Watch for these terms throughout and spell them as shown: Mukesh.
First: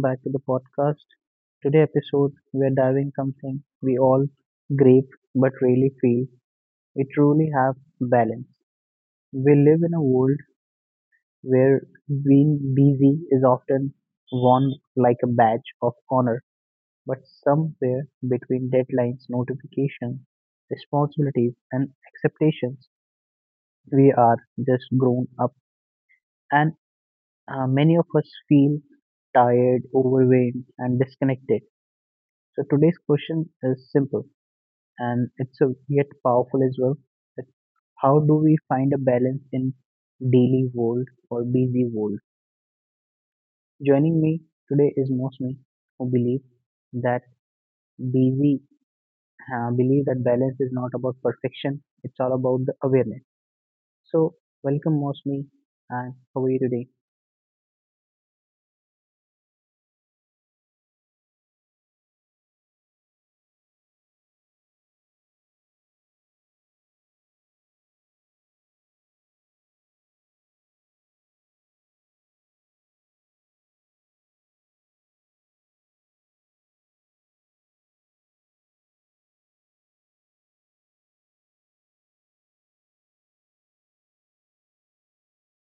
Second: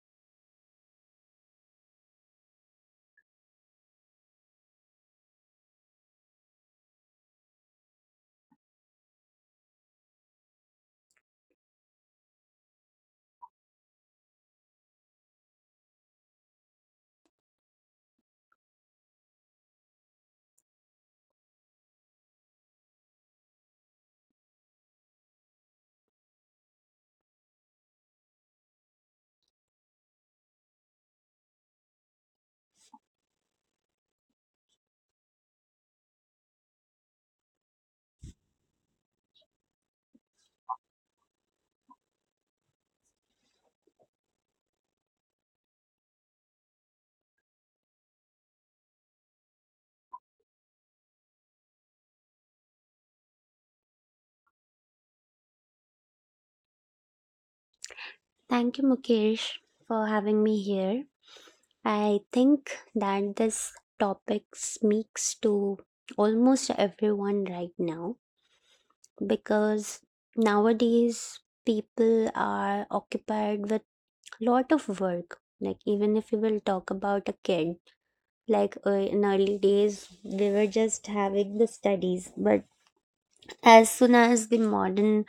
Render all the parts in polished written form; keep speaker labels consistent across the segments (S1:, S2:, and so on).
S1: back to the podcast. Today episode we are diving something we all grieve but really feel we truly have balance. We live in a world where being busy is often worn like a badge of honor, but somewhere between deadlines, notifications, responsibilities and expectations, we are just grown up and many of us feel tired, overwhelmed and disconnected. So today's question is simple and yet powerful as well. That how do we find a balance in daily world or busy world? Joining me today is mostly who believe that busy believe that balance is not about perfection. It's all about the awareness. So welcome mostly and how are you today?
S2: Thank you, Mukesh, for having me here. I think that this topic speaks to almost everyone right now because nowadays people are occupied with lot of work. Like, even if we will talk about a kid, like in early days, they were just having the studies. But as soon as the modern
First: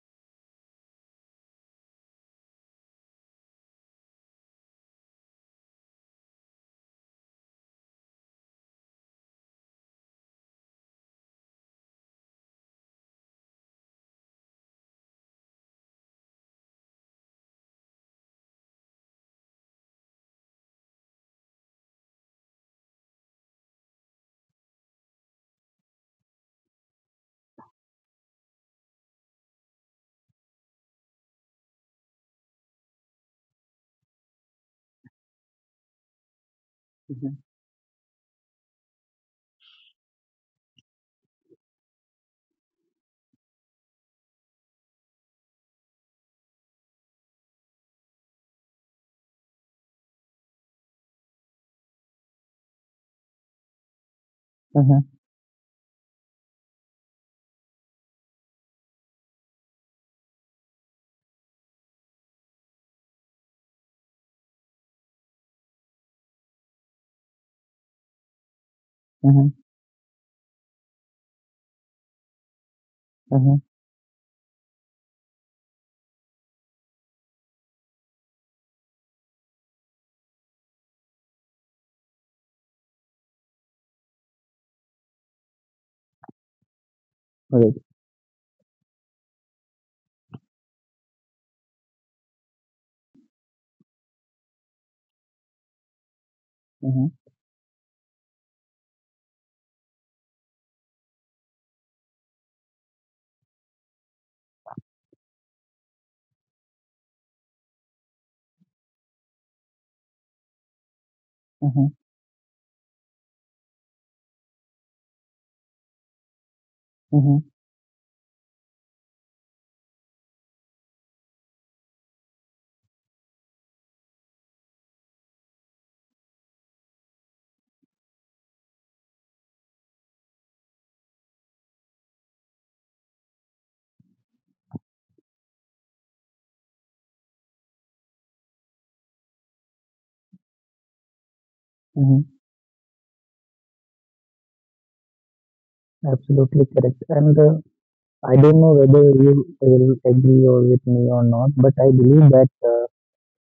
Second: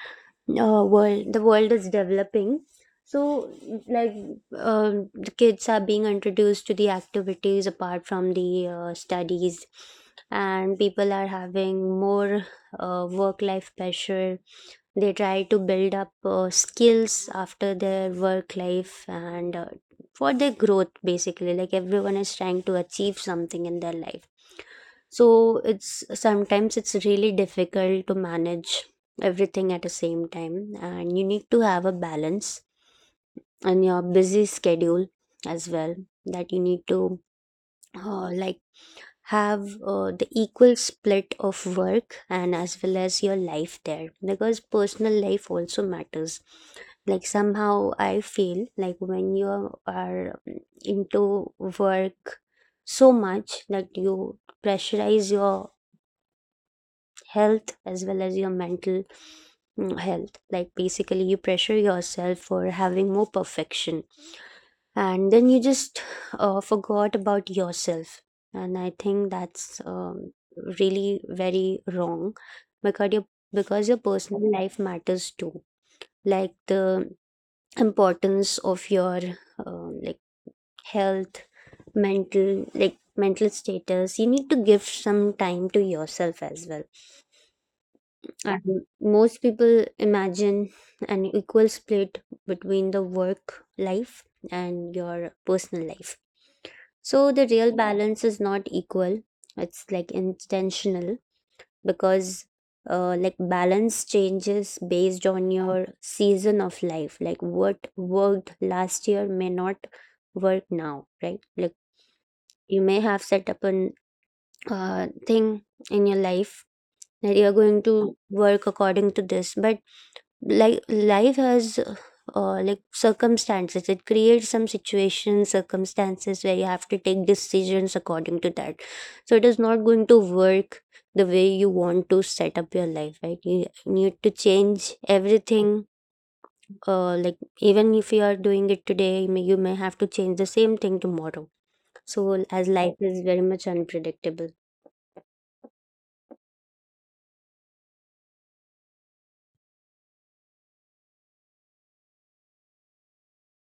S2: world is developing, so like the kids are being introduced to the activities apart from the studies, and people are having more work life pressure. They try to build up skills after their work life, and for their growth. Basically, like everyone is trying to achieve something in their life, so it's sometimes it's really difficult to manage everything at the same time, and you need to have a balance in your busy schedule as well, that you need to
S1: Mhm,
S2: like have the equal split of work and as well as your life there, because personal life also matters. Like, somehow I feel like when you are into work so much that you
S1: mhm,
S2: pressurize your health as well as your mental health. Like, basically you pressure yourself for having more perfection, and then you just forgot about yourself. And I think
S1: mhm,
S2: that's really very wrong, because your
S1: mhm.
S2: because your personal life matters too. Like, the importance of your like health, mental, like mental status. You need to give some time to yourself as well.
S1: Great.
S2: And most people imagine an equal split between the work life and your personal life. So
S1: Mhm,
S2: the real balance is not equal. It's like intentional, because like balance changes based on your season of life. Like, what worked last year may not work now, right? Like,
S1: mhm,
S2: you may have set up an thing in your life that you're
S1: mhm,
S2: going to work according to this. But like life has like circumstances, it creates some situations, circumstances where you have to take decisions according to that. So it is not going to work the way you want to set up your life, right? You need to change everything. Like, even if you are doing it today, you may have to change the same thing tomorrow. So as
S1: mhm.
S2: life is very much unpredictable.
S1: Absolutely correct. And. I don't know whether you will agree or with me or not, but I believe that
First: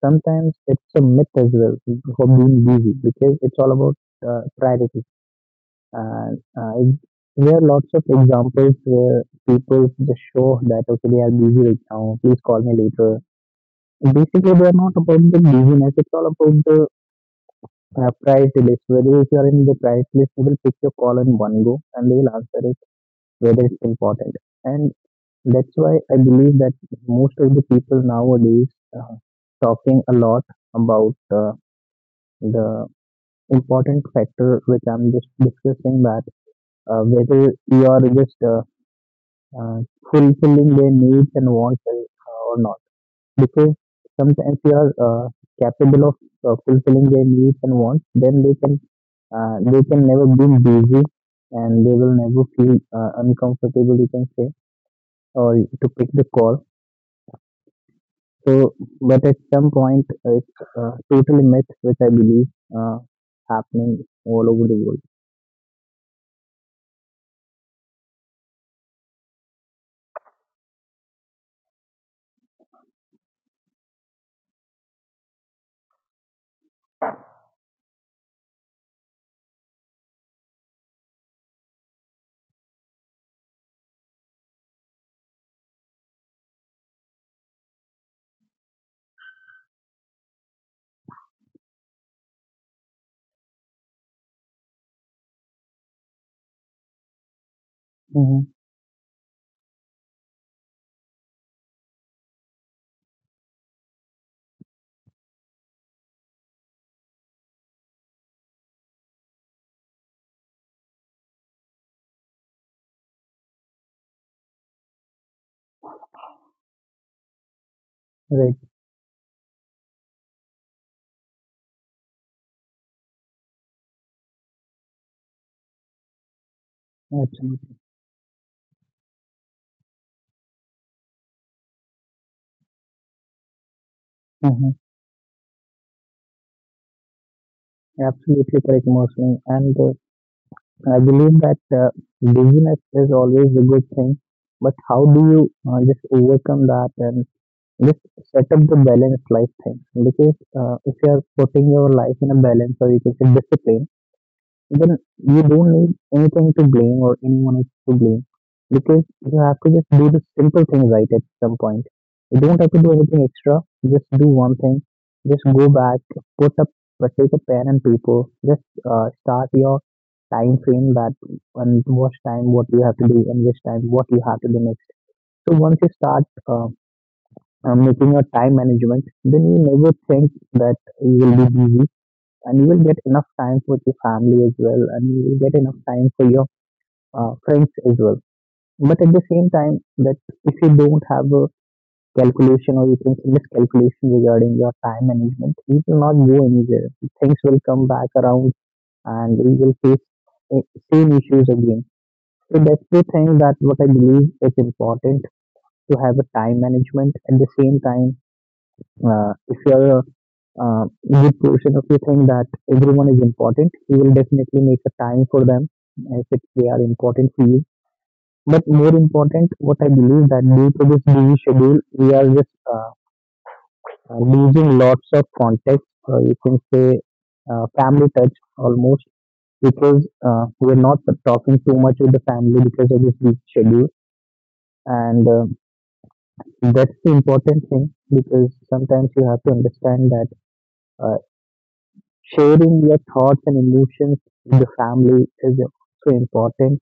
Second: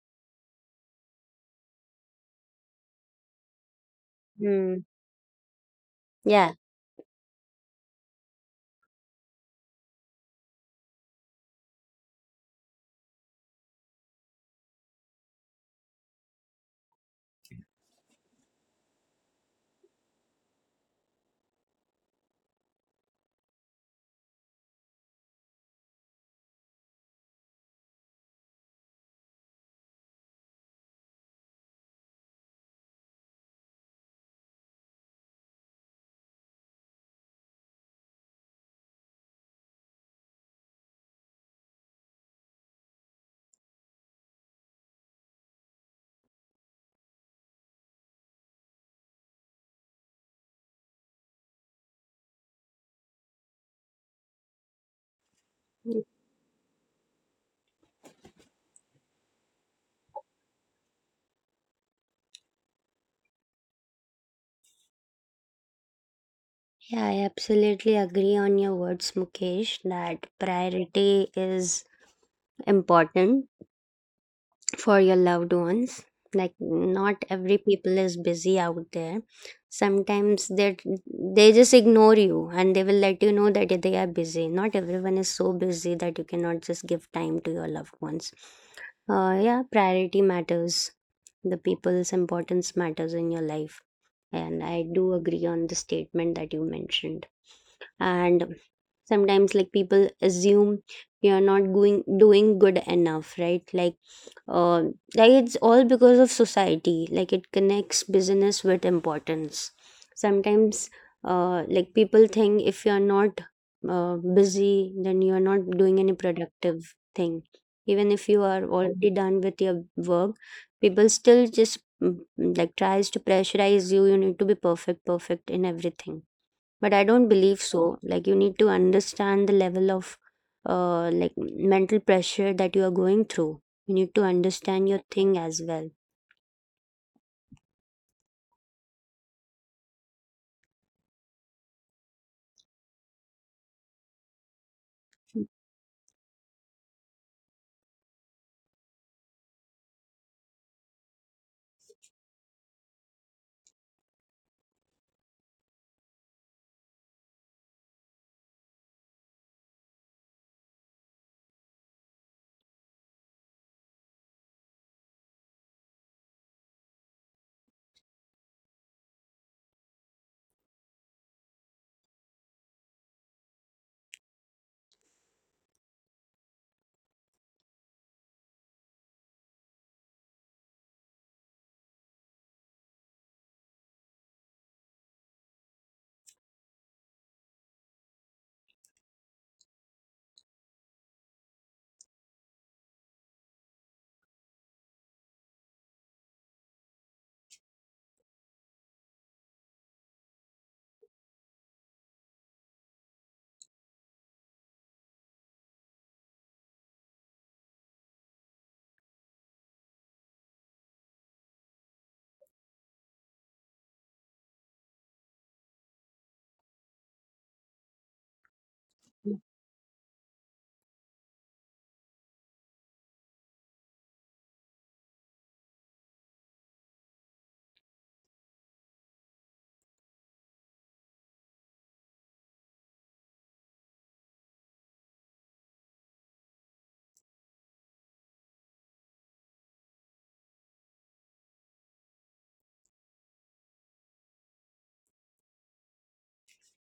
S1: sometimes it's a myth as well for being busy because it's all about
S2: Hmm.
S1: priority. And
S2: Yeah,
S1: uh, it- there are lots of examples where people just show that okay, they are busy right now. Please call me later. Basically, they are not about the busyness. It's all about the priority list. Whether if you are in the priority list, they will pick your call in one go and they will answer it whether it's important. And that's why I believe that most of the people nowadays uh, talking a lot about the important factor which I'm just discussing that whether you are just uh, fulfilling their needs and wants uh,, or not. Because sometimes you are capable of fulfilling their needs and wants, then they can never be busy and they will never feel uncomfortable. You can say or to pick the call. So, but at some point, it's a total myth which I believe uh, happening all over the world.
S2: yeah, I absolutely agree on your words, Mukesh, that priority is important for your loved ones. Like, not every people is busy out there. Sometimes they just ignore you and they will let you know that they are busy. Not everyone is so busy that you cannot just give time to your loved ones. Yeah, priority matters. The people's importance matters in your life, and I do agree on the statement that you mentioned.
S1: Hmm.
S2: And sometimes, like, people assume you're not going doing good enough, right? Like, uh, like it's all because of society, like it connects business with importance. Sometimes, like people think if you're not busy, then you're not doing any productive thing, even if you
S1: Right,
S2: are already done with your work. People still just like tries to pressurize you. You need to be perfect perfect in everything. But I don't believe
S1: absolutely.
S2: so. Like, you need to understand the level of like mental pressure that you are going through. You need to
S1: Hmm.
S2: understand your thing as well.
S1: Absolutely correct, mostly. And I believe that busyness is always a good thing, but how do you just overcome that and just set up the balanced life thing? Because if you are putting your life in a balance or you can say discipline, then you don't need anything to blame or anyone else to blame because you have to just do the simple thing right at some point. You don't have to do anything extra. Just do one thing. Just go back, put up, take a pen and paper. Just start your time frame that and what time what you have to do and which time what you have to do next. So once you start making your time management, then you never think that you will be busy and you will get enough time for your family as well and you will get enough time for your friends as well, but at the same time that if you don't have a calculation or you can say miscalculation regarding your time management, you will not go anywhere. Things will come back around and you will face uh, same issues again. So that's the thing that what I believe is important to have a time management at the same time. Uh, if you're a uh, good portion of you think that everyone is important, you will definitely make a time for them as if they are important for you. But more important, what I believe that due to this busy schedule, we are just losing lots of context, or you can say family touch almost, because we're not talking too much with the family because of this busy schedule. And that's the important thing because sometimes you have to understand that uh, sharing your thoughts and emotions with the family is also important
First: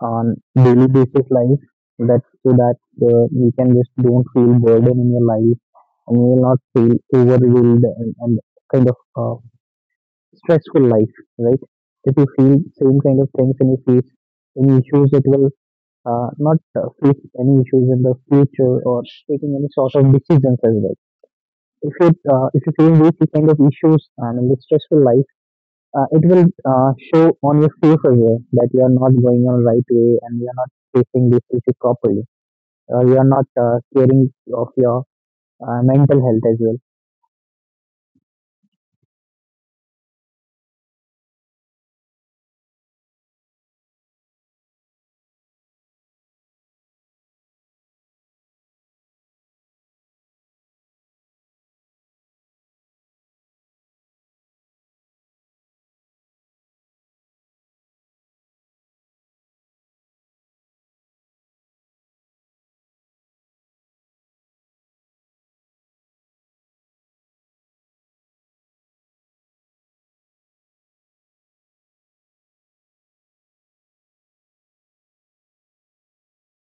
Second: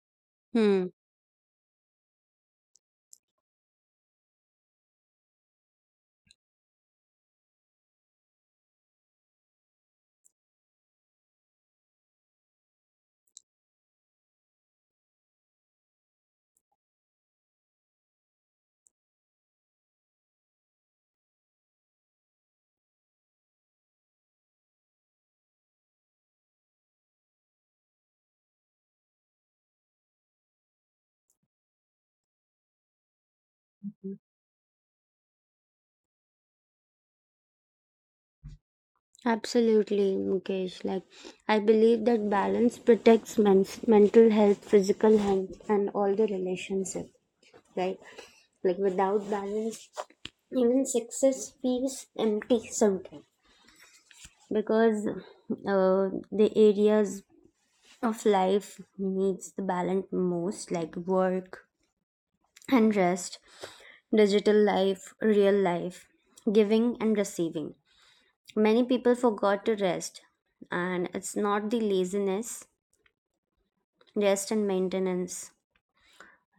S1: on daily
S2: Hmm.
S1: basis life. That's so that you can just don't feel burden in your life and you will not feel overwhelmed and kind of stressful life, right? If you feel same kind of things and you face any issues, it will not face any issues in the future or taking any sort of decisions as well. If you feel these kind of issues and in the stressful life, it will show on your face as well that you are not going on right way and you are not facing this issue properly. You are not caring of your mental health as well.
S2: Absolutely, Mukesh. Like, I believe that balance protects men's mental health, physical health, and all the relationship, right? Like, without balance, even success feels empty sometimes, because uh, the areas of life needs the balance most, like work and rest, digital life, real life, giving and receiving. Many people forgot to rest, and it's not the laziness, rest and maintenance.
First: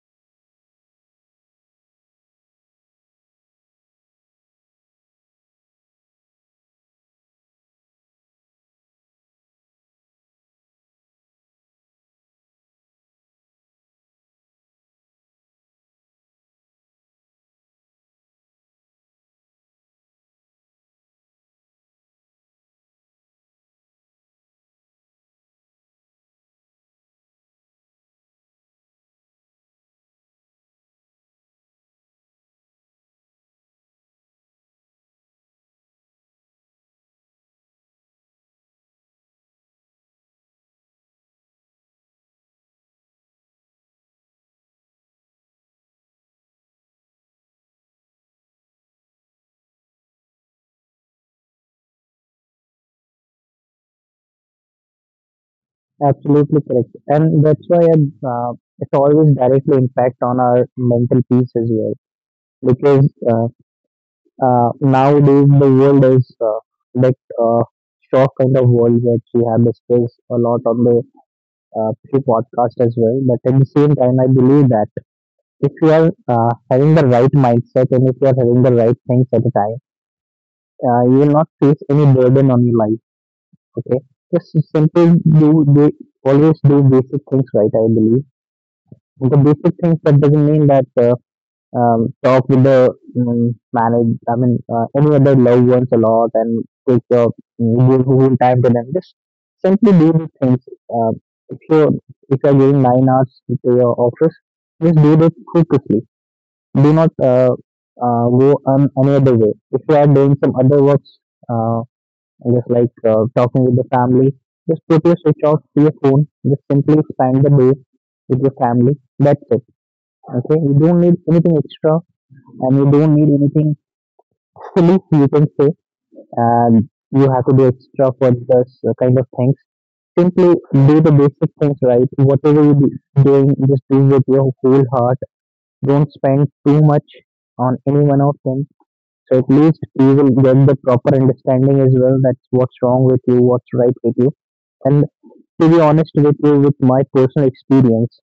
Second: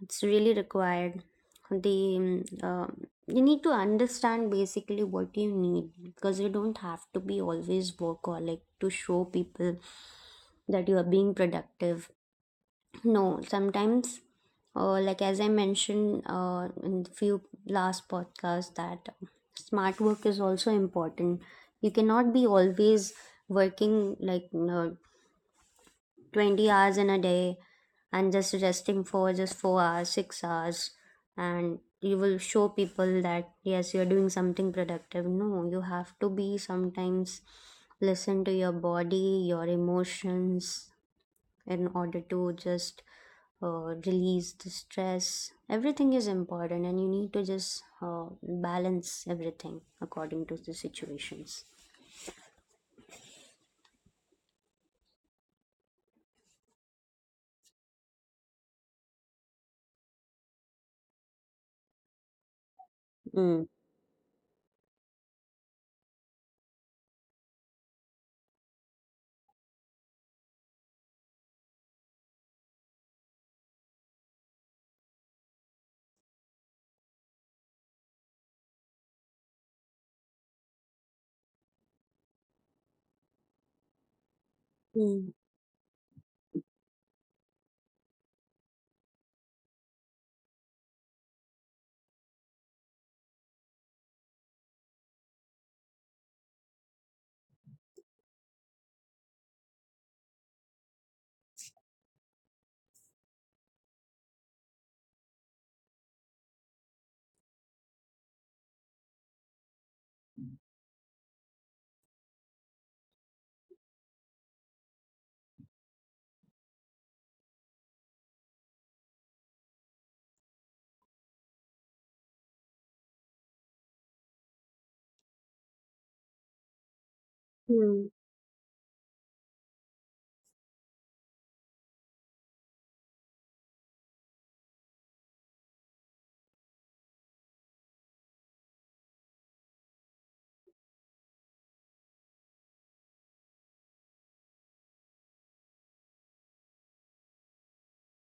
S2: It's really required. The you need to understand basically what you need, because you don't have to be always workaholic to show people that you are being productive. No, sometimes, like as I mentioned in the few last podcasts, that smart work is also important. You cannot be always working, like, you know, 20 hours in a day and just resting for just 4 hours, 6 hours, and you will show people that yes, you're doing something productive. No, you have to be sometimes listen to your body, your emotions, in order to just release the stress. Everything is important, and you need to just balance everything according to the situations.
S1: Absolutely correct, and that's why it always directly impact on our mental peace as well. Because uh,
S2: Mm.
S1: uh, nowadays the world is that uh, shock kind of world that we have discussed a lot on the pre-podcast as well. But at the same time, I believe that if you are having the right mindset and if you are having the right things at a time, you will not face any burden on your life. Okay, just simply
S2: Mm,
S1: do always do basic things right. I believe the basic things that doesn't mean that talk with the manage. I mean, any other loved ones a lot and take your give whole time to them. Just simply do the things. Uh, if you if you are giving 9 hours to your office, just do it focusly. Do not go on any other way. If you are doing some other works, uh, just like talking with the family, just put your switch off to your phone. Just simply spend the day with your family. That's it. Okay, you don't need anything extra, and you don't need anything silly. You can say, and you have to do
S2: mm,
S1: extra for this kind of things. Simply do the basic things right. Whatever you be doing, just do with your whole heart. Don't spend too much on any one of them. So at least you will get the proper understanding as well. That's what's wrong with you, what's right with you. And to be honest with you, with my personal experience,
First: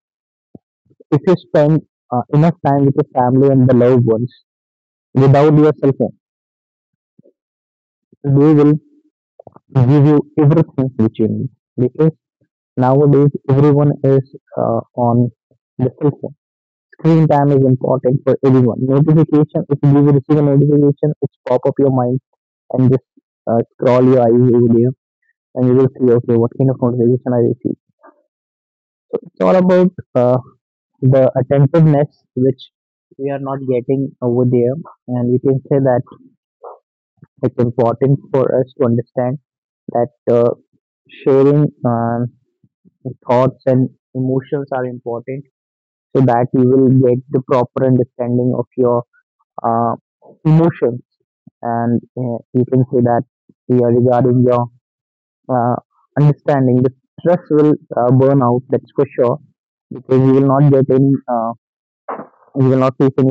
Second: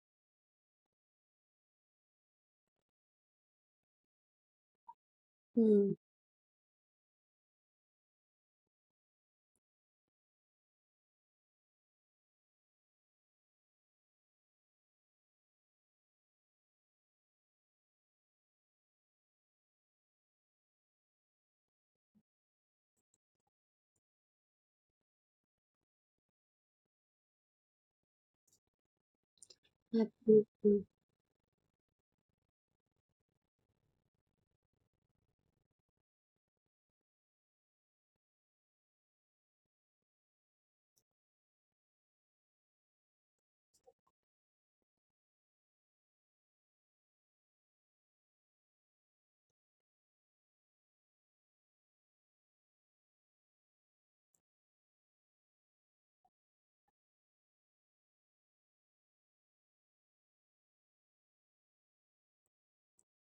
S1: if you spend enough time with your family and the loved ones without your cell
S2: mm,
S1: phone, they will give you everything which you need. Because nowadays everyone is on the cell phone. Screen time is important for everyone. Notification, if you receive a notification, it's pop up your mind and just scroll your eyes over there and you will see okay what kind of notification I receive. It's all about
S2: absolutely.
S1: the attentiveness which we are not getting over there, and we can say that it's important for us to understand that sharing thoughts and emotions are important so that you will get the proper understanding of your uh, emotions and you can say that yeah, regarding your uh, understanding. The stress will burn out. That's for sure. Because you will not get any, you will not face any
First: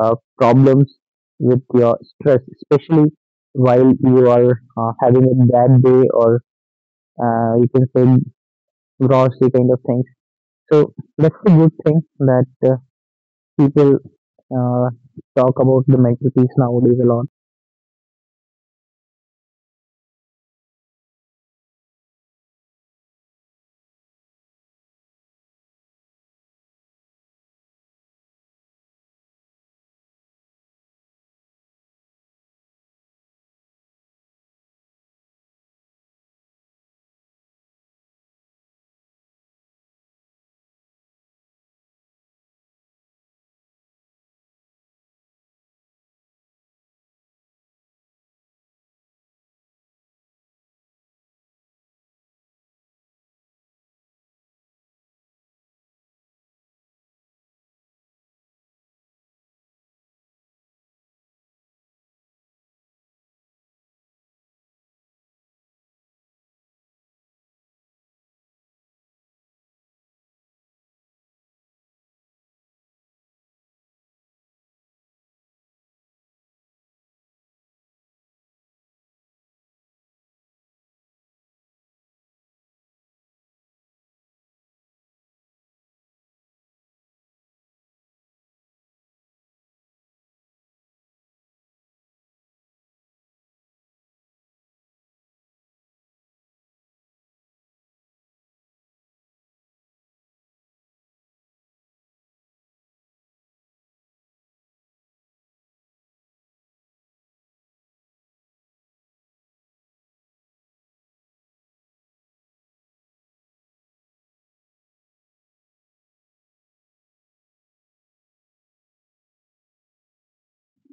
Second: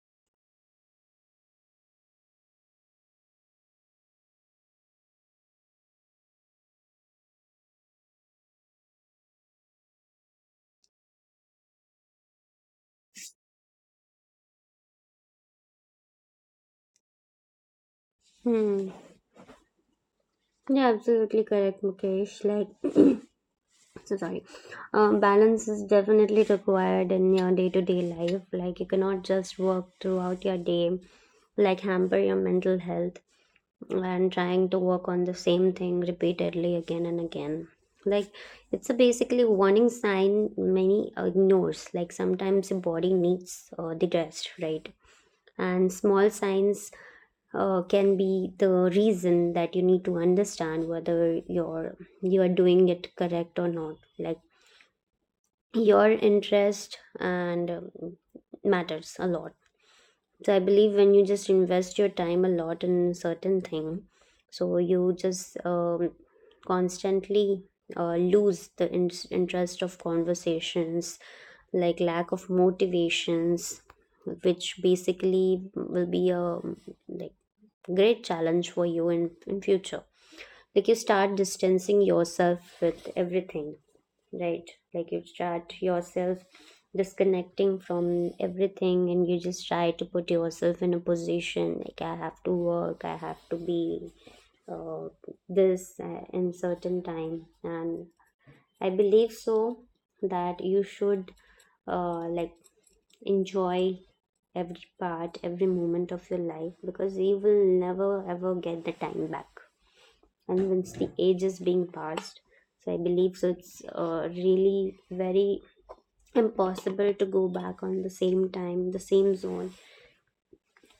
S1: problems with your stress, especially while you are having a bad day or you can say grossy kind of things. So that's the good thing that people uh, talk about the mental peace nowadays a lot.
S2: Hmm. Yeah, absolutely correct, Mukesh. Like, so sorry. Balance is definitely required in your day-to-day life. Like, you cannot just work throughout your day, like hamper your mental health, and trying to work on the same thing repeatedly again and again. Like, it's a basically warning sign many ignores. Like, sometimes the body needs the rest, right? And small signs can be the reason that you need to understand whether you're you are doing it correct or not. Like, your interest and matters a lot. So I believe when you just invest your time a lot in certain thing, so you just constantly lose the interest of conversations, like lack of motivations, which basically will be a, like, great challenge for you in future. Like, you start distancing yourself with everything, right? Like, you start yourself disconnecting from everything, and you just try to put yourself in a position like I have to work, I have to be uh, this in certain time. And I believe so that you should like enjoy every part, every moment of your life, because you will never ever get the time back. And once the age is being passed, so I believe so it's really very impossible to go back on the same time, the same zone.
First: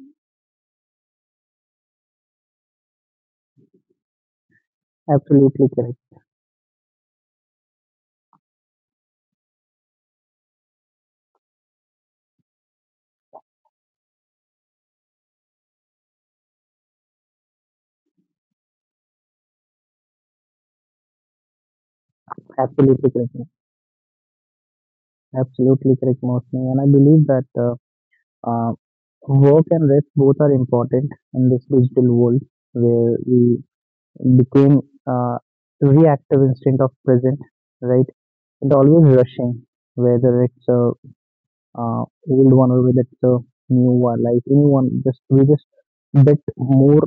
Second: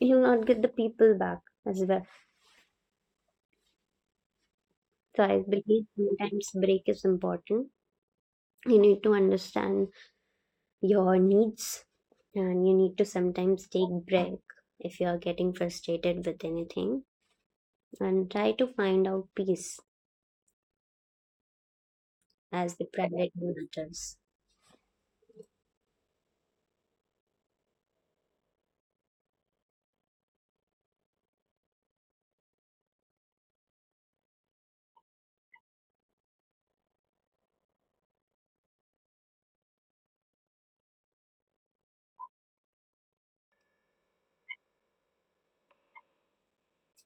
S2: You'll not get the people back as well. So I
S1: Absolutely
S2: believe
S1: correct.
S2: sometimes break is important. You need to understand your needs, and you need to sometimes take break if you are getting frustrated with anything, and try to find out peace, as the
S1: Absolutely
S2: priority
S1: correct.
S2: matters.
S1: Absolutely correct, Mostly. And I believe that Uh, work and rest both are important in this digital world where we became uh, reactive instead of present, right? And always rushing, whether it's a uh, old one or whether it's a new one, like anyone, just we just bit more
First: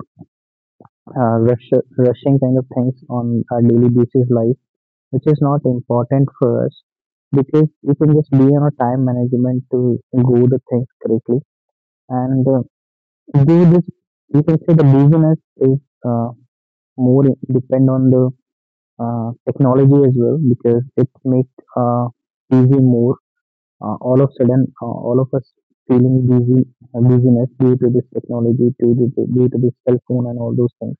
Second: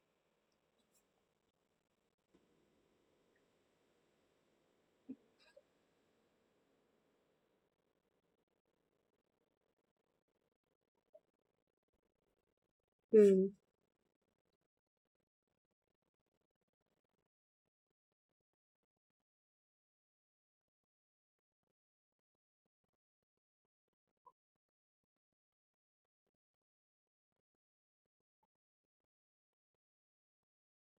S1: uh, rush, rushing kind of things on our daily basis life, which is not important for us because we can just be on a time management to go the things correctly and
S2: Hmm.
S1: do this, you can say the business is uh, more depend on the technology as well because it makes busy more. All of a sudden, all of us feeling busy, busyness due to this technology, due to this cell phone and all those things.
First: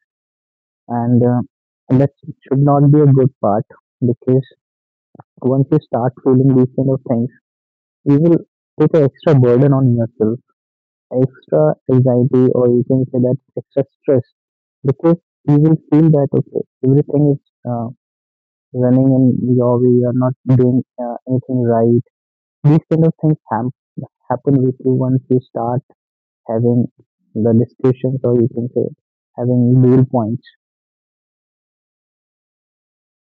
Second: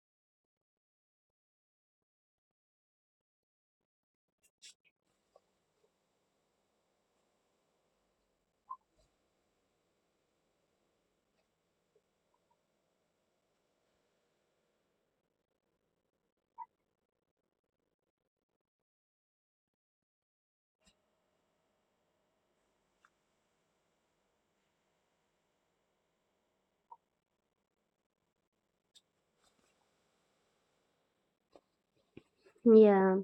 S1: And that should not be a good part because once you start feeling these kind of things, you will put an extra burden on yourself, extra anxiety or you can say that extra stress because you will feel that okay everything is uh, running in your way, you're not doing anything right. These kind of things happen with you once you start having the discussions or you can say having goal points.
S2: Yeah.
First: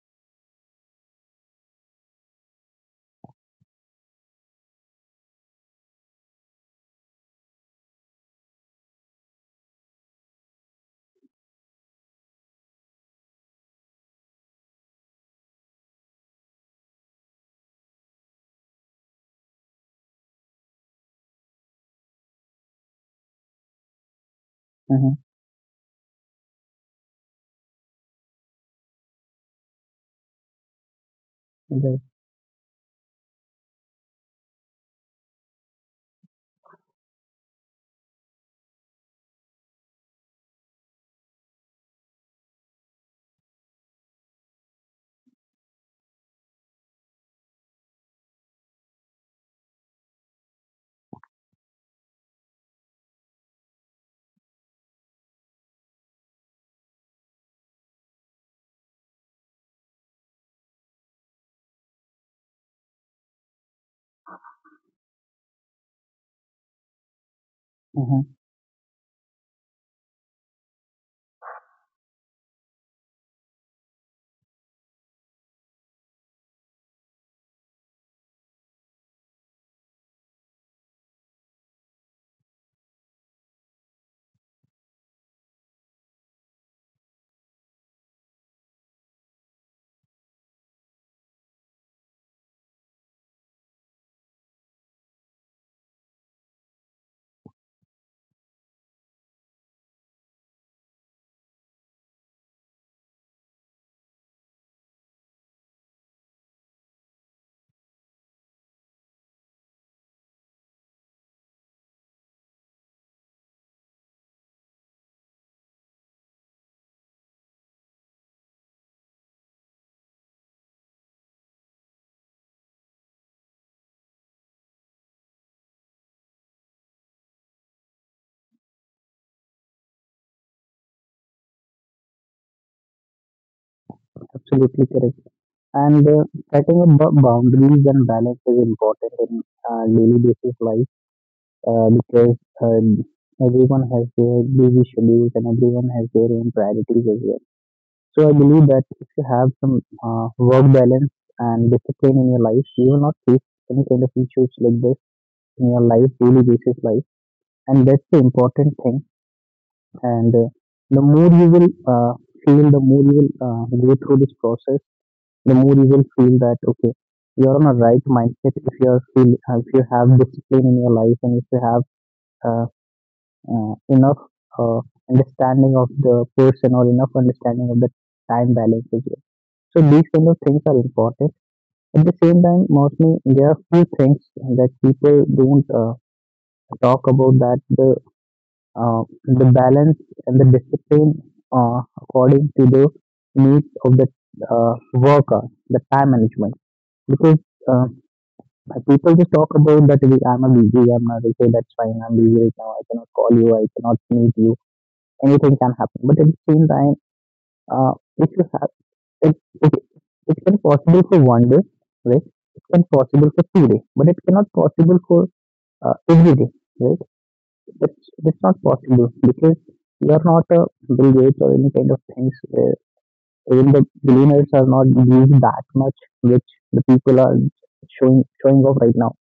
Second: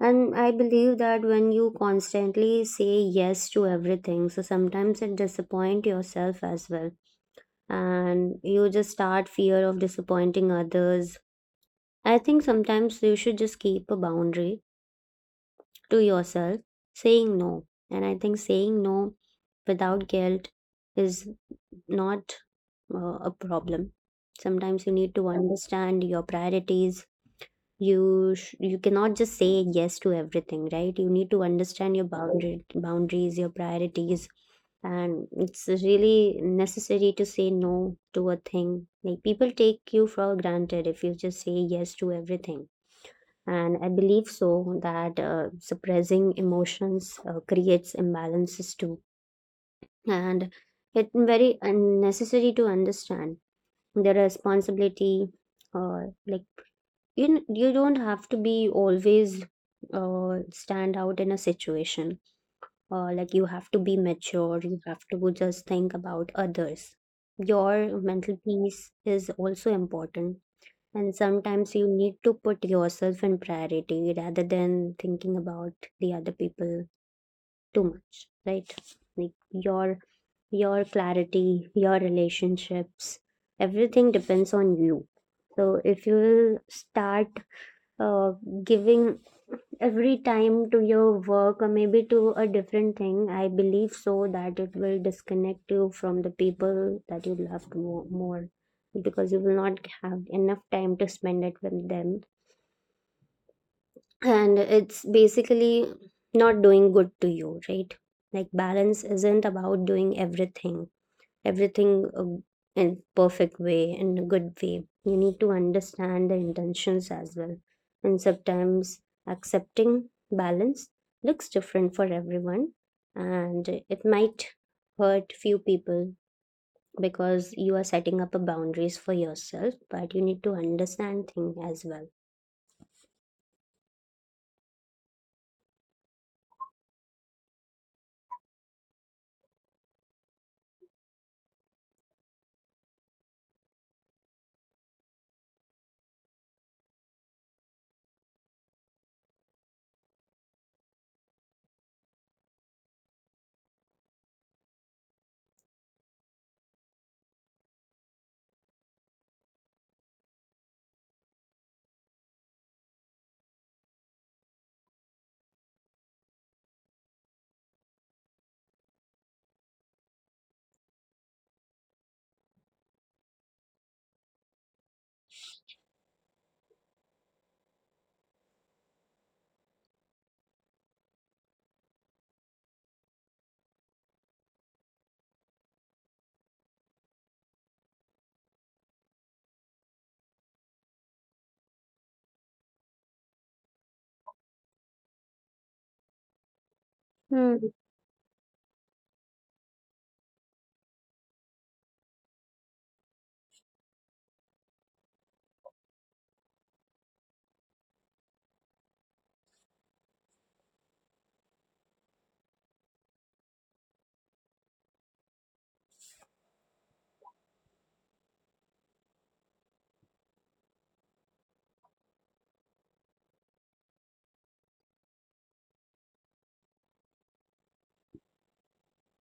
S2: And I believe that when you constantly say yes to everything, so sometimes it disappoint yourself as well, and you just start fear of disappointing others. I think sometimes you should just keep a boundary to yourself, saying no. And I think saying no without guilt is not a problem. Sometimes you
S1: Hmm.
S2: need to understand your priorities. You cannot just say yes to everything, right? You need to understand
S1: Right.
S2: your boundary boundaries, your priorities. And it's really necessary to say no to a thing, like people take you for granted if you just say yes to everything. And I believe so that suppressing emotions creates imbalances too. And it very unnecessary to understand the responsibility, or like you you don't have to be always stand out in a situation. Like, you have to be mature, you have to just think about others. Your
S1: Hmm.
S2: mental peace is also important. And sometimes you need to put yourself in priority rather than thinking about the other people too much, right? Like, your your clarity, your relationships, everything depends on you. So if you will start uh, giving every time to your work or maybe to a different thing, I believe so that it will disconnect you from the people that you loved more, because you will not have enough time to spend it with them. And it's basically not doing good to you, right? Like, balance isn't about doing everything, everything um, in perfect way, in a good way. You need to understand the intentions as well. And sometimes accepting balance looks different for everyone, and it might hurt few people because you are setting up a boundaries for yourself, but you need to understand things as well.
S1: Absolutely correct and setting up boundaries and balance is important in daily basis life because uh, everyone has their busy schedules and everyone has their own priorities as well. So I believe that if you have some work balance and discipline in your life, you will not face any kind of issues like this in your life, daily basis life, and that's the important thing. And The more you will feel, the more you will go through this process, the more you will feel that okay, you're on a right mindset if you are feel if you have discipline in your life and if you have uh, enough uh, understanding of the person or enough understanding of the time balance as well. So these kind of things are important. At the same time, mostly there are few things that people don't talk about, that the balance and the discipline according to the needs of the worker, the time management. Because
S2: Hmm.
S1: uh, people just talk about I'm a busy, I'm not okay, that's fine, I'm busy right now, I cannot call you, I cannot meet you, anything can happen. But at the same time, uh, if you have it, okay, it can possible for 1 day, right? It can possible for 2 days, but it cannot possible for every day, right? It's not possible because you are not a Bill Gates or any kind of things. Even the billionaires are not used that much, which the people are showing off right now.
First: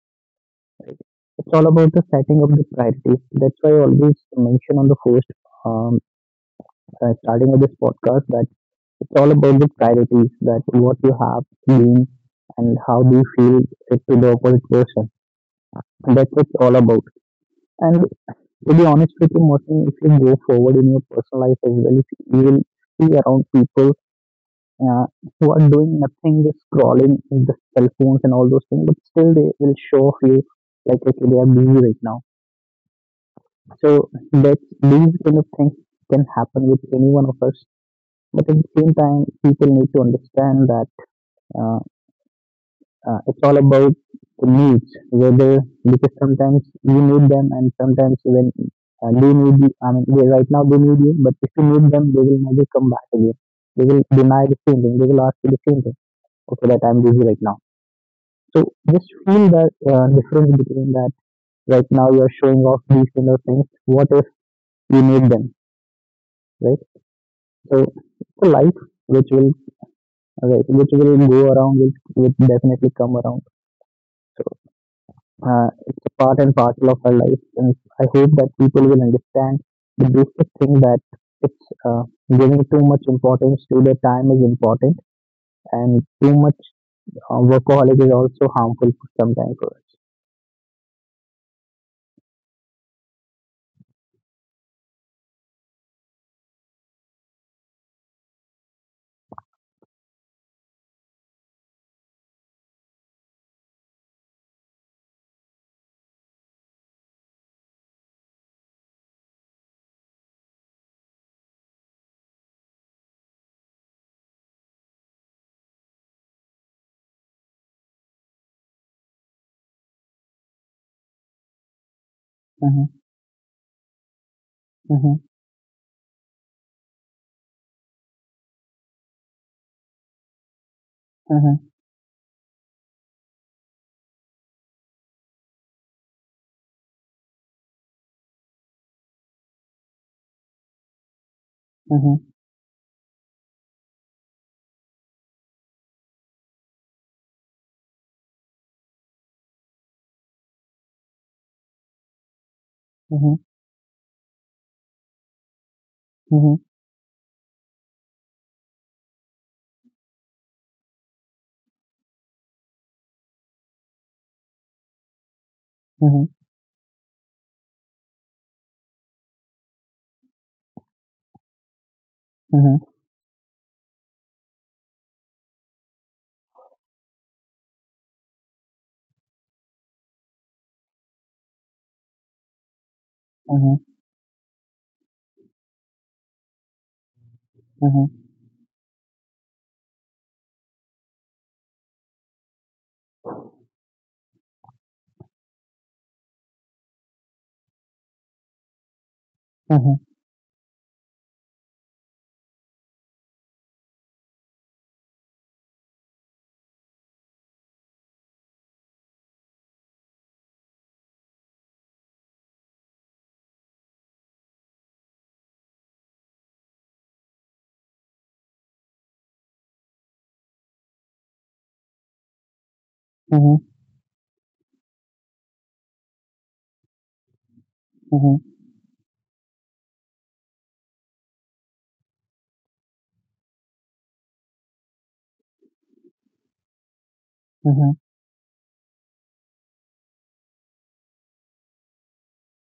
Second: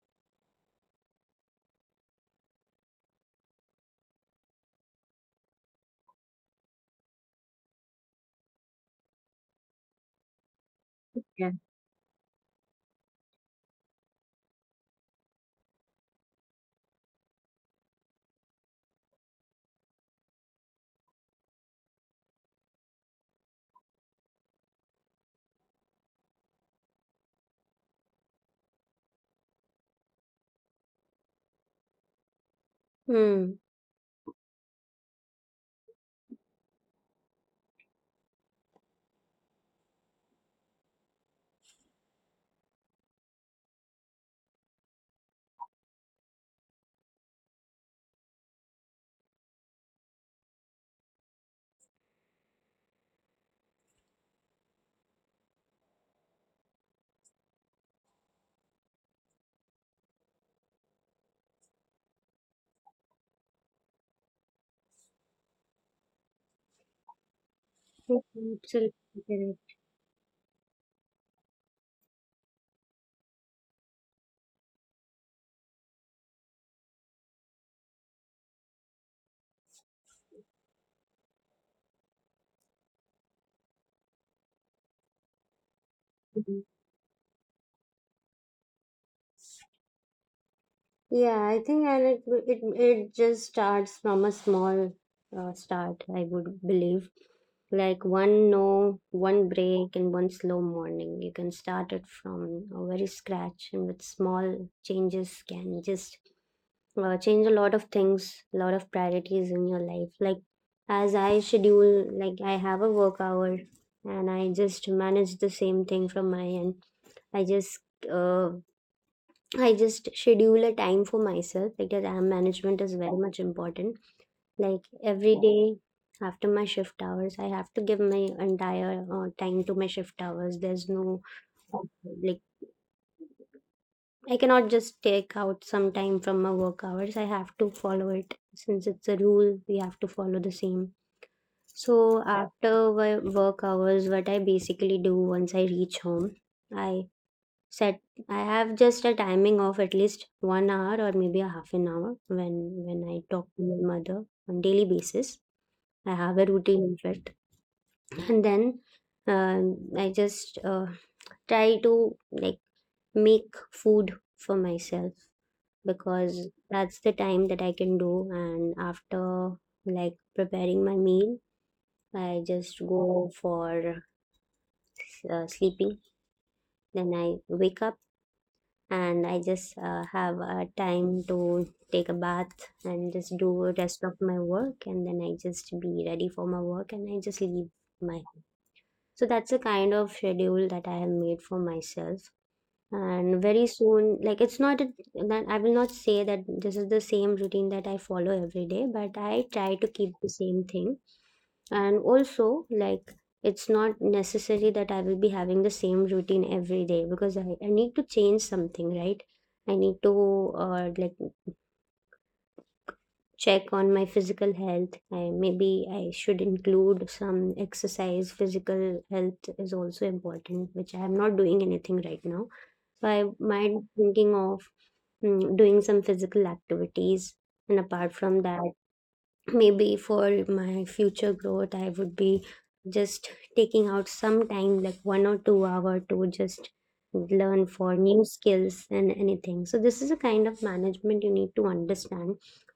S1: It's all about the setting of the priorities. That's why I always mention on the first um, starting of this podcast that it's all about the priorities, that what you have
S2: Yeah.
S1: being, and how do you feel it to the opposite person. And that's what it's all about. And to be honest with you, Morten, if you go forward in your personal life as well, if you will see around people uh, who are doing nothing, just scrolling with the cell phones and all those things, but still they will show off you like, okay, they are busy right now.
S2: Hmm.
S1: So that these kind of things can happen with any one of us. But at the same time, people need to understand that uh, it's all about the needs, whether, because sometimes you need them and sometimes when they need you, I mean, right now they need you, but if you need them, they will never come back again. They will deny the same thing. They will ask you the same thing. Okay, that I'm busy right now. So just feel that difference between that. Right now you are showing off these kind of things. What if you need them, right? So
S2: Yeah,
S1: it's a life which will,
S2: absolutely
S1: right, which will go around, which will definitely come around. So, it's a part and parcel of our life, and I hope that people will understand the basic thing, that it's giving too much importance to their time is important, and too much
S2: correct.
S1: workaholic is also harmful for sometimes for us.
S2: Yeah, I think, and it just starts from a small start, I would believe. Like, one no, one break, and one slow morning. You can start it from a very scratch, and with small changes, can just change a lot of things, a lot of priorities in your life. Like, as I schedule, like I have a work hour, and I just manage the same thing from my end. I just uh, I just schedule a time for myself, because time management is
S1: Mhm,
S2: very much important. Like,
S1: mhm,
S2: every day after my shift hours, I have to give my entire time to my shift hours. There's no,
S1: mhm,
S2: like, I cannot just take out some time from my work hours. I have to follow it since it's a rule. We have to follow the same. So
S1: mhm,
S2: after work hours, what I basically do once I reach home, I set, I have just a timing of at least one hour, or maybe a half an hour, when I
S1: mhm,
S2: talk to my mother on daily basis. I have a
S1: mhm,
S2: routine, in fact. And then, uh, I just try to, like, make food for myself, because that's the time that I can do. And after, like, preparing my meal, I just
S1: mhm,
S2: go for sleeping. Then I wake up, and I just have time to take a bath, and just do
S1: mhm,
S2: rest of my work. And then I just be ready for my work, and I just leave
S1: mhm,
S2: my.
S1: mhm,
S2: So that's the kind of schedule that I have made for myself. And very soon, like, it's not a, that I will not say that this is the same routine that I follow every day, but I try to
S1: mhm,
S2: keep the same thing. And also, like, it's not necessary that I will be having the same routine every day, because I need to change something, right? I need to like check on my physical health. I, maybe I should include some exercise. Physical health is also important, which I am not doing anything right now. So I
S1: mhm,
S2: might thinking of doing some physical activities. And apart
S1: mhm,
S2: from that, maybe for my future growth, I would be just taking out some time, like one or two hour, to just learn for
S1: mhm,
S2: new skills and anything. So this is a kind of management you need to understand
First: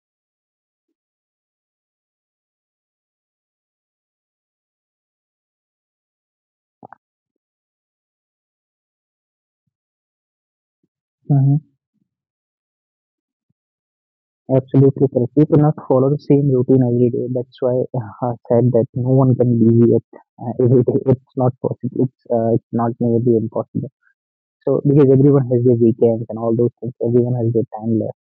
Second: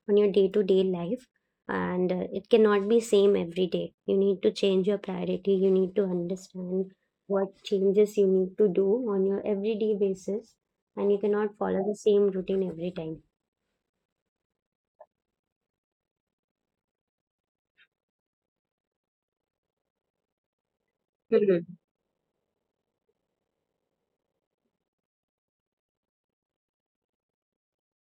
S2: on your day to day life. And it cannot be same every day. You need to change your priority. You need to understand what changes you need to do on your everyday basis, and you cannot
S1: mhm.
S2: follow the same routine every time.
S1: Absolutely correct. You cannot follow the same routine every day. That's why I said that no one can be it every day. It's not possible. It's not nearly impossible. So because everyone has their weekends and all those things, everyone has their time left.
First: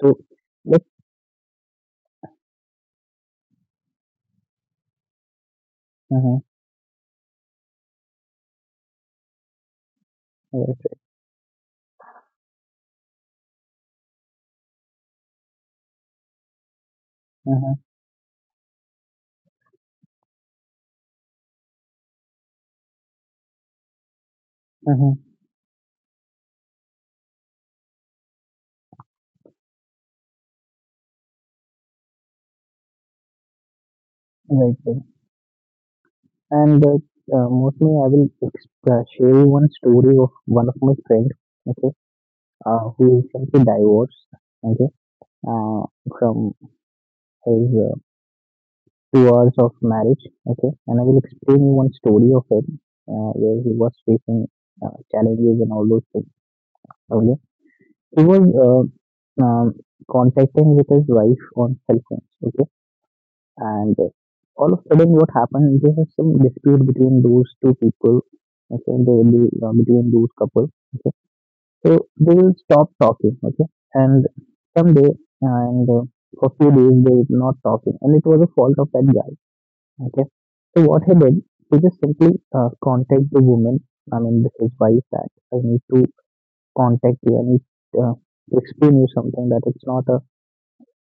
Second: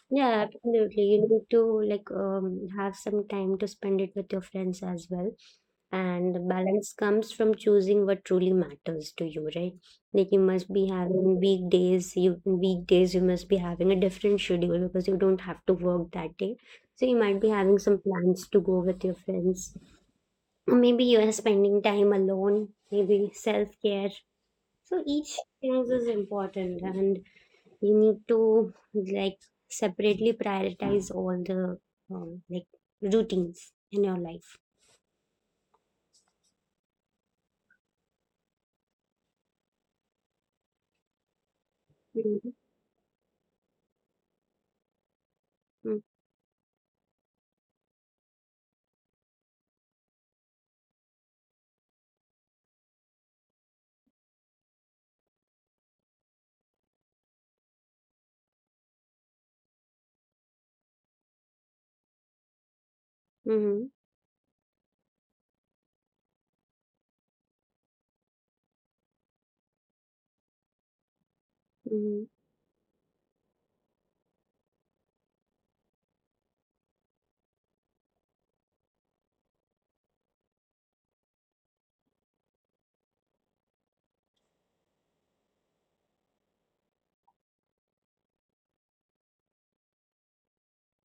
S1: So
S2: Yeah,
S1: let's,
S2: absolutely. You need to, like, have some time to spend it with your friends as well. And
S1: uh-huh,
S2: the balance comes from choosing what truly matters to you, right? Like, you must be
S1: right,
S2: having weekdays, you must be having a different schedule because you don't have to work that day. So you might be
S1: uh-huh,
S2: having some plans to go with your friends. Or maybe you are spending time alone, maybe self-care. So
S1: uh-huh,
S2: each thing is important, and you need to, like, separately prioritize all the like routines in your life.
S1: right, right. And Mostly I will share you one story of one of my friend. Okay,
S2: Hmm.
S1: who recently divorced. Okay, uh, from his 2 hours of marriage. Okay, and I will explain you one story of him where he was facing challenges and all those things. Okay, he was uh, um, contacting with his wife on cell phones. Okay,
S2: Hmm.
S1: and all of a sudden, what happened? There was some dispute between those two people. Okay, they will be between those couples. Okay, so
S2: Hmm.
S1: they will stop talking. Okay, and someday and for few days they were not talking, and it was a fault of that guy. Okay. So what he did, he just simply contact the woman. I mean, this is wife, that I need to contact you. I need uh, to explain you something, that it's not a,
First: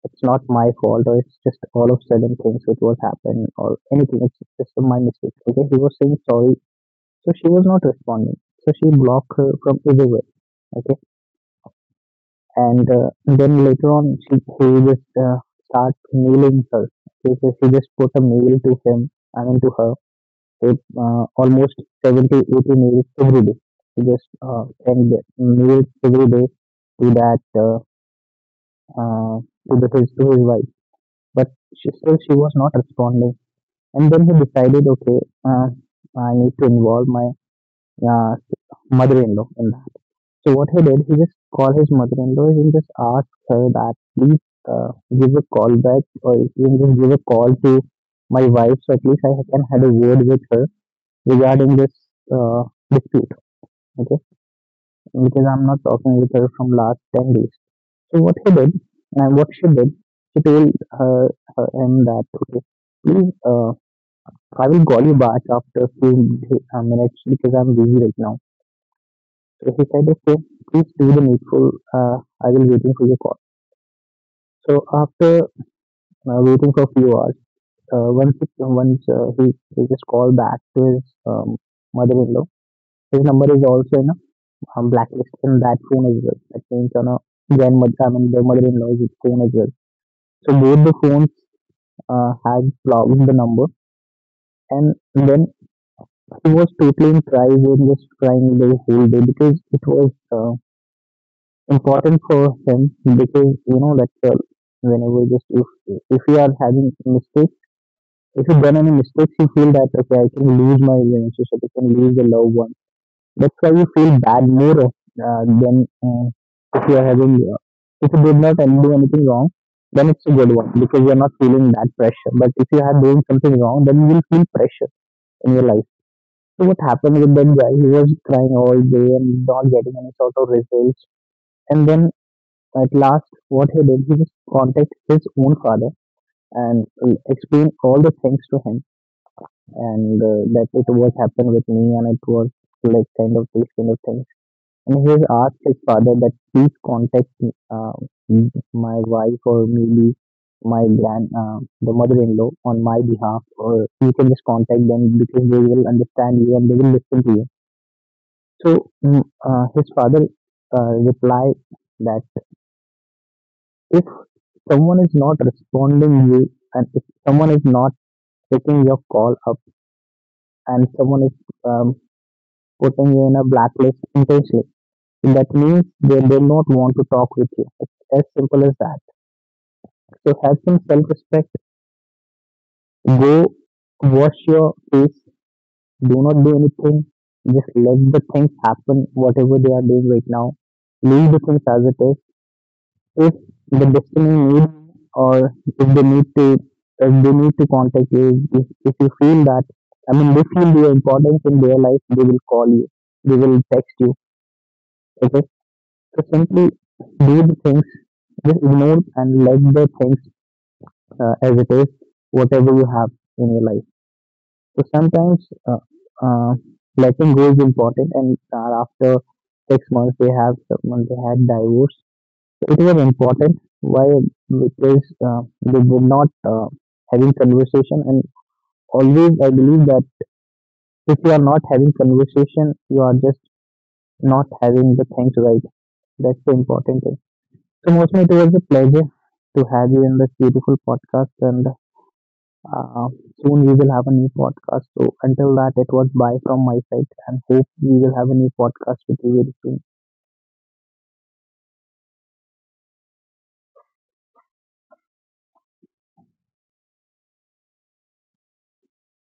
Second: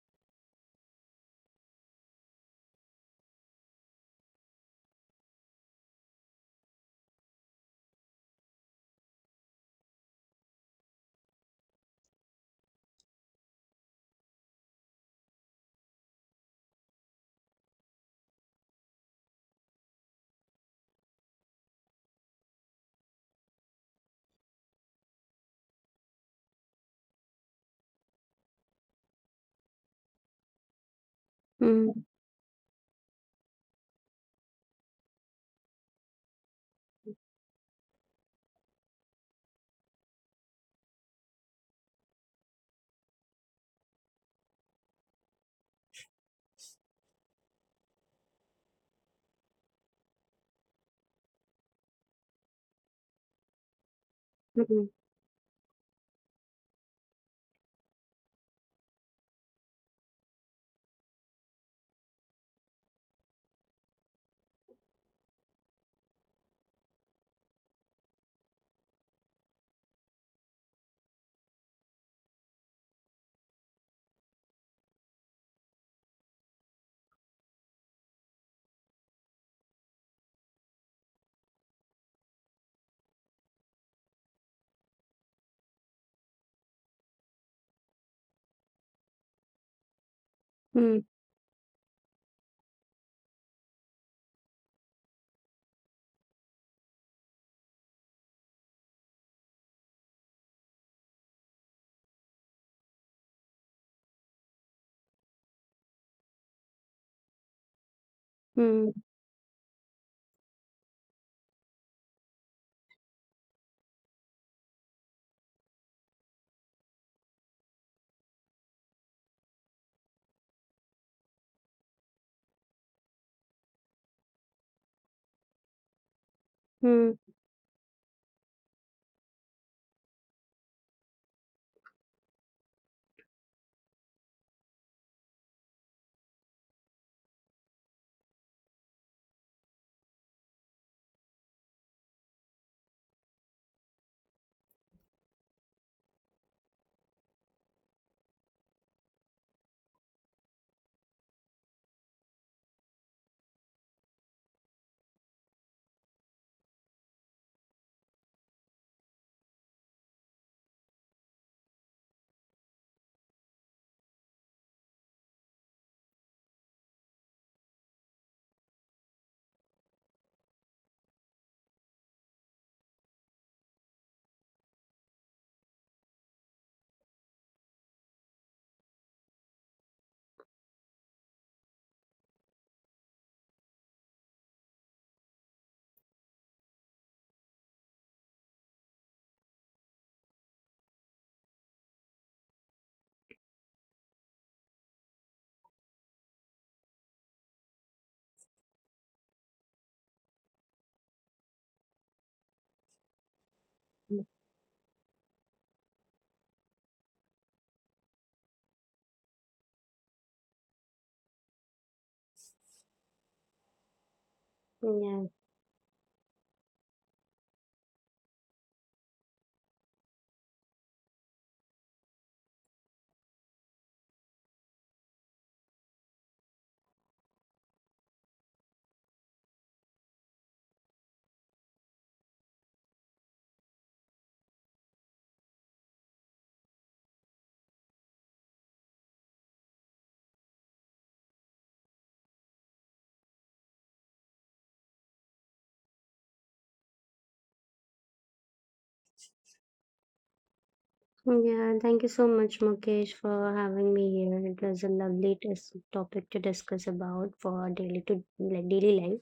S1: it's not my fault, or it's just all of sudden things which was happened or anything. It's just my mistake. Okay. He was saying sorry, so she was not responding. So she blocked her from everywhere. Okay. And then later on, she he just start mailing her. Okay. So she just put a mail to him. I mean to her, it, almost 70 80 meals every day, we just send the meals every day to that uh, to his wife, but she,
S2: Hmm.
S1: still she was not responding. And then he decided, okay, uh, I need to involve my uh, mother-in-law in that. So what he did, he just called his mother-in-law and just asked her that please, uh, give a call back, or even just give a call to my wife, so at least I can have a word with her regarding this uh, dispute, okay?
S2: Mm-hmm.
S1: Because I'm not talking with her from last 10 days. So what he did, and what she did, she told her, her him that, okay, please, I will call you back after a few minutes because I'm busy right now. So he said, okay, please do the needful. Uh, I will waiting for your call. So after waiting for a few hours, once he just called back to his mother-in-law, his number is also in blacklist in that phone as well. That means on a grandmother, I mean their mother-in-law's phone as well. So both the phones had blocked the number, and then he was totally in cries and just crying the whole day because it was important for him, because you know that whenever just if we are having mistakes, if you done
S2: Mm-hmm.
S1: any mistakes, you feel that okay, I can lose my relationship, I can lose the loved one. That's why you feel bad more of, than if you are having, if you did not and do anything wrong, then it's a good one because you're not feeling that pressure. But if you are doing something wrong, then you will feel pressure in your life. So what happened
S2: Hmm.
S1: with that guy? He was crying all day and not getting any sort of results. And then at last, what he did, he just contacted his own father and explained all the things to him, and that it was happened with me and it was like kind of these kind of things. And he has asked his father that please contact uh, my wife, or maybe my the mother-in-law on my behalf, or you can just contact them because they will understand you and they will listen to you. So his father replied that if someone is not responding you, and if someone is not picking your call up, and someone is um, putting you in a blacklist intentionally, that means they do not want to talk with you. It's as simple as that. So have some self respect. Go wash your face. Do not do anything. Just let the things happen, whatever they are doing right now. Leave the things as it is. If the destiny needs, or if they need to contact you, if you feel that, I mean they feel your importance in their life, they will call you. They will text you. Okay. So simply do the things, just ignore and let the things as it is, whatever you have in your life. So
S2: Yeah.
S1: sometimes uh, letting go is important, and after 6 months they have someone they had divorce. So it was important, why? Because they were not having conversation, and always I believe that if you are not having conversation, you are just not having the things right. That's the important thing. So mostly it was a pleasure to have you in this beautiful podcast, and Uh, soon we will have a new podcast. So until that, it was bye from my side, and hope we will have a new podcast with you very soon.
S2: Yeah. Thank you so much, Mukesh, for having me here. It was a lovely topic to discuss about, for daily to, like, daily life.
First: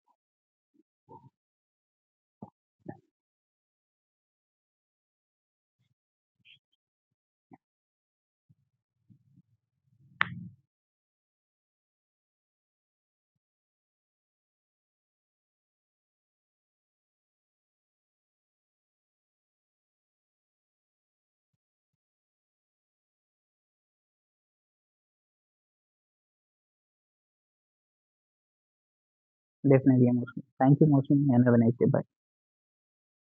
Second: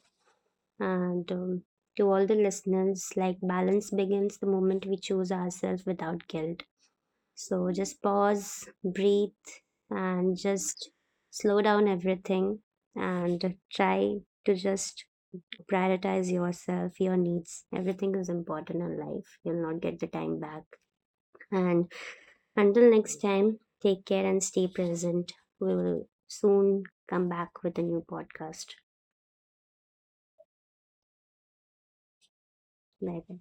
S2: And to all the listeners, like balance begins the moment we choose ourselves without guilt. So just pause, breathe, and just slow down everything, and try to just prioritize yourself, your needs. Everything is important in life. You'll not get the time back. And until next time, take care and stay present. We will soon come back with a new podcast.
S1: Definitely, Moshmi. Thank you, Moshmi, and have a nice day. Bye.
S2: Bye bye.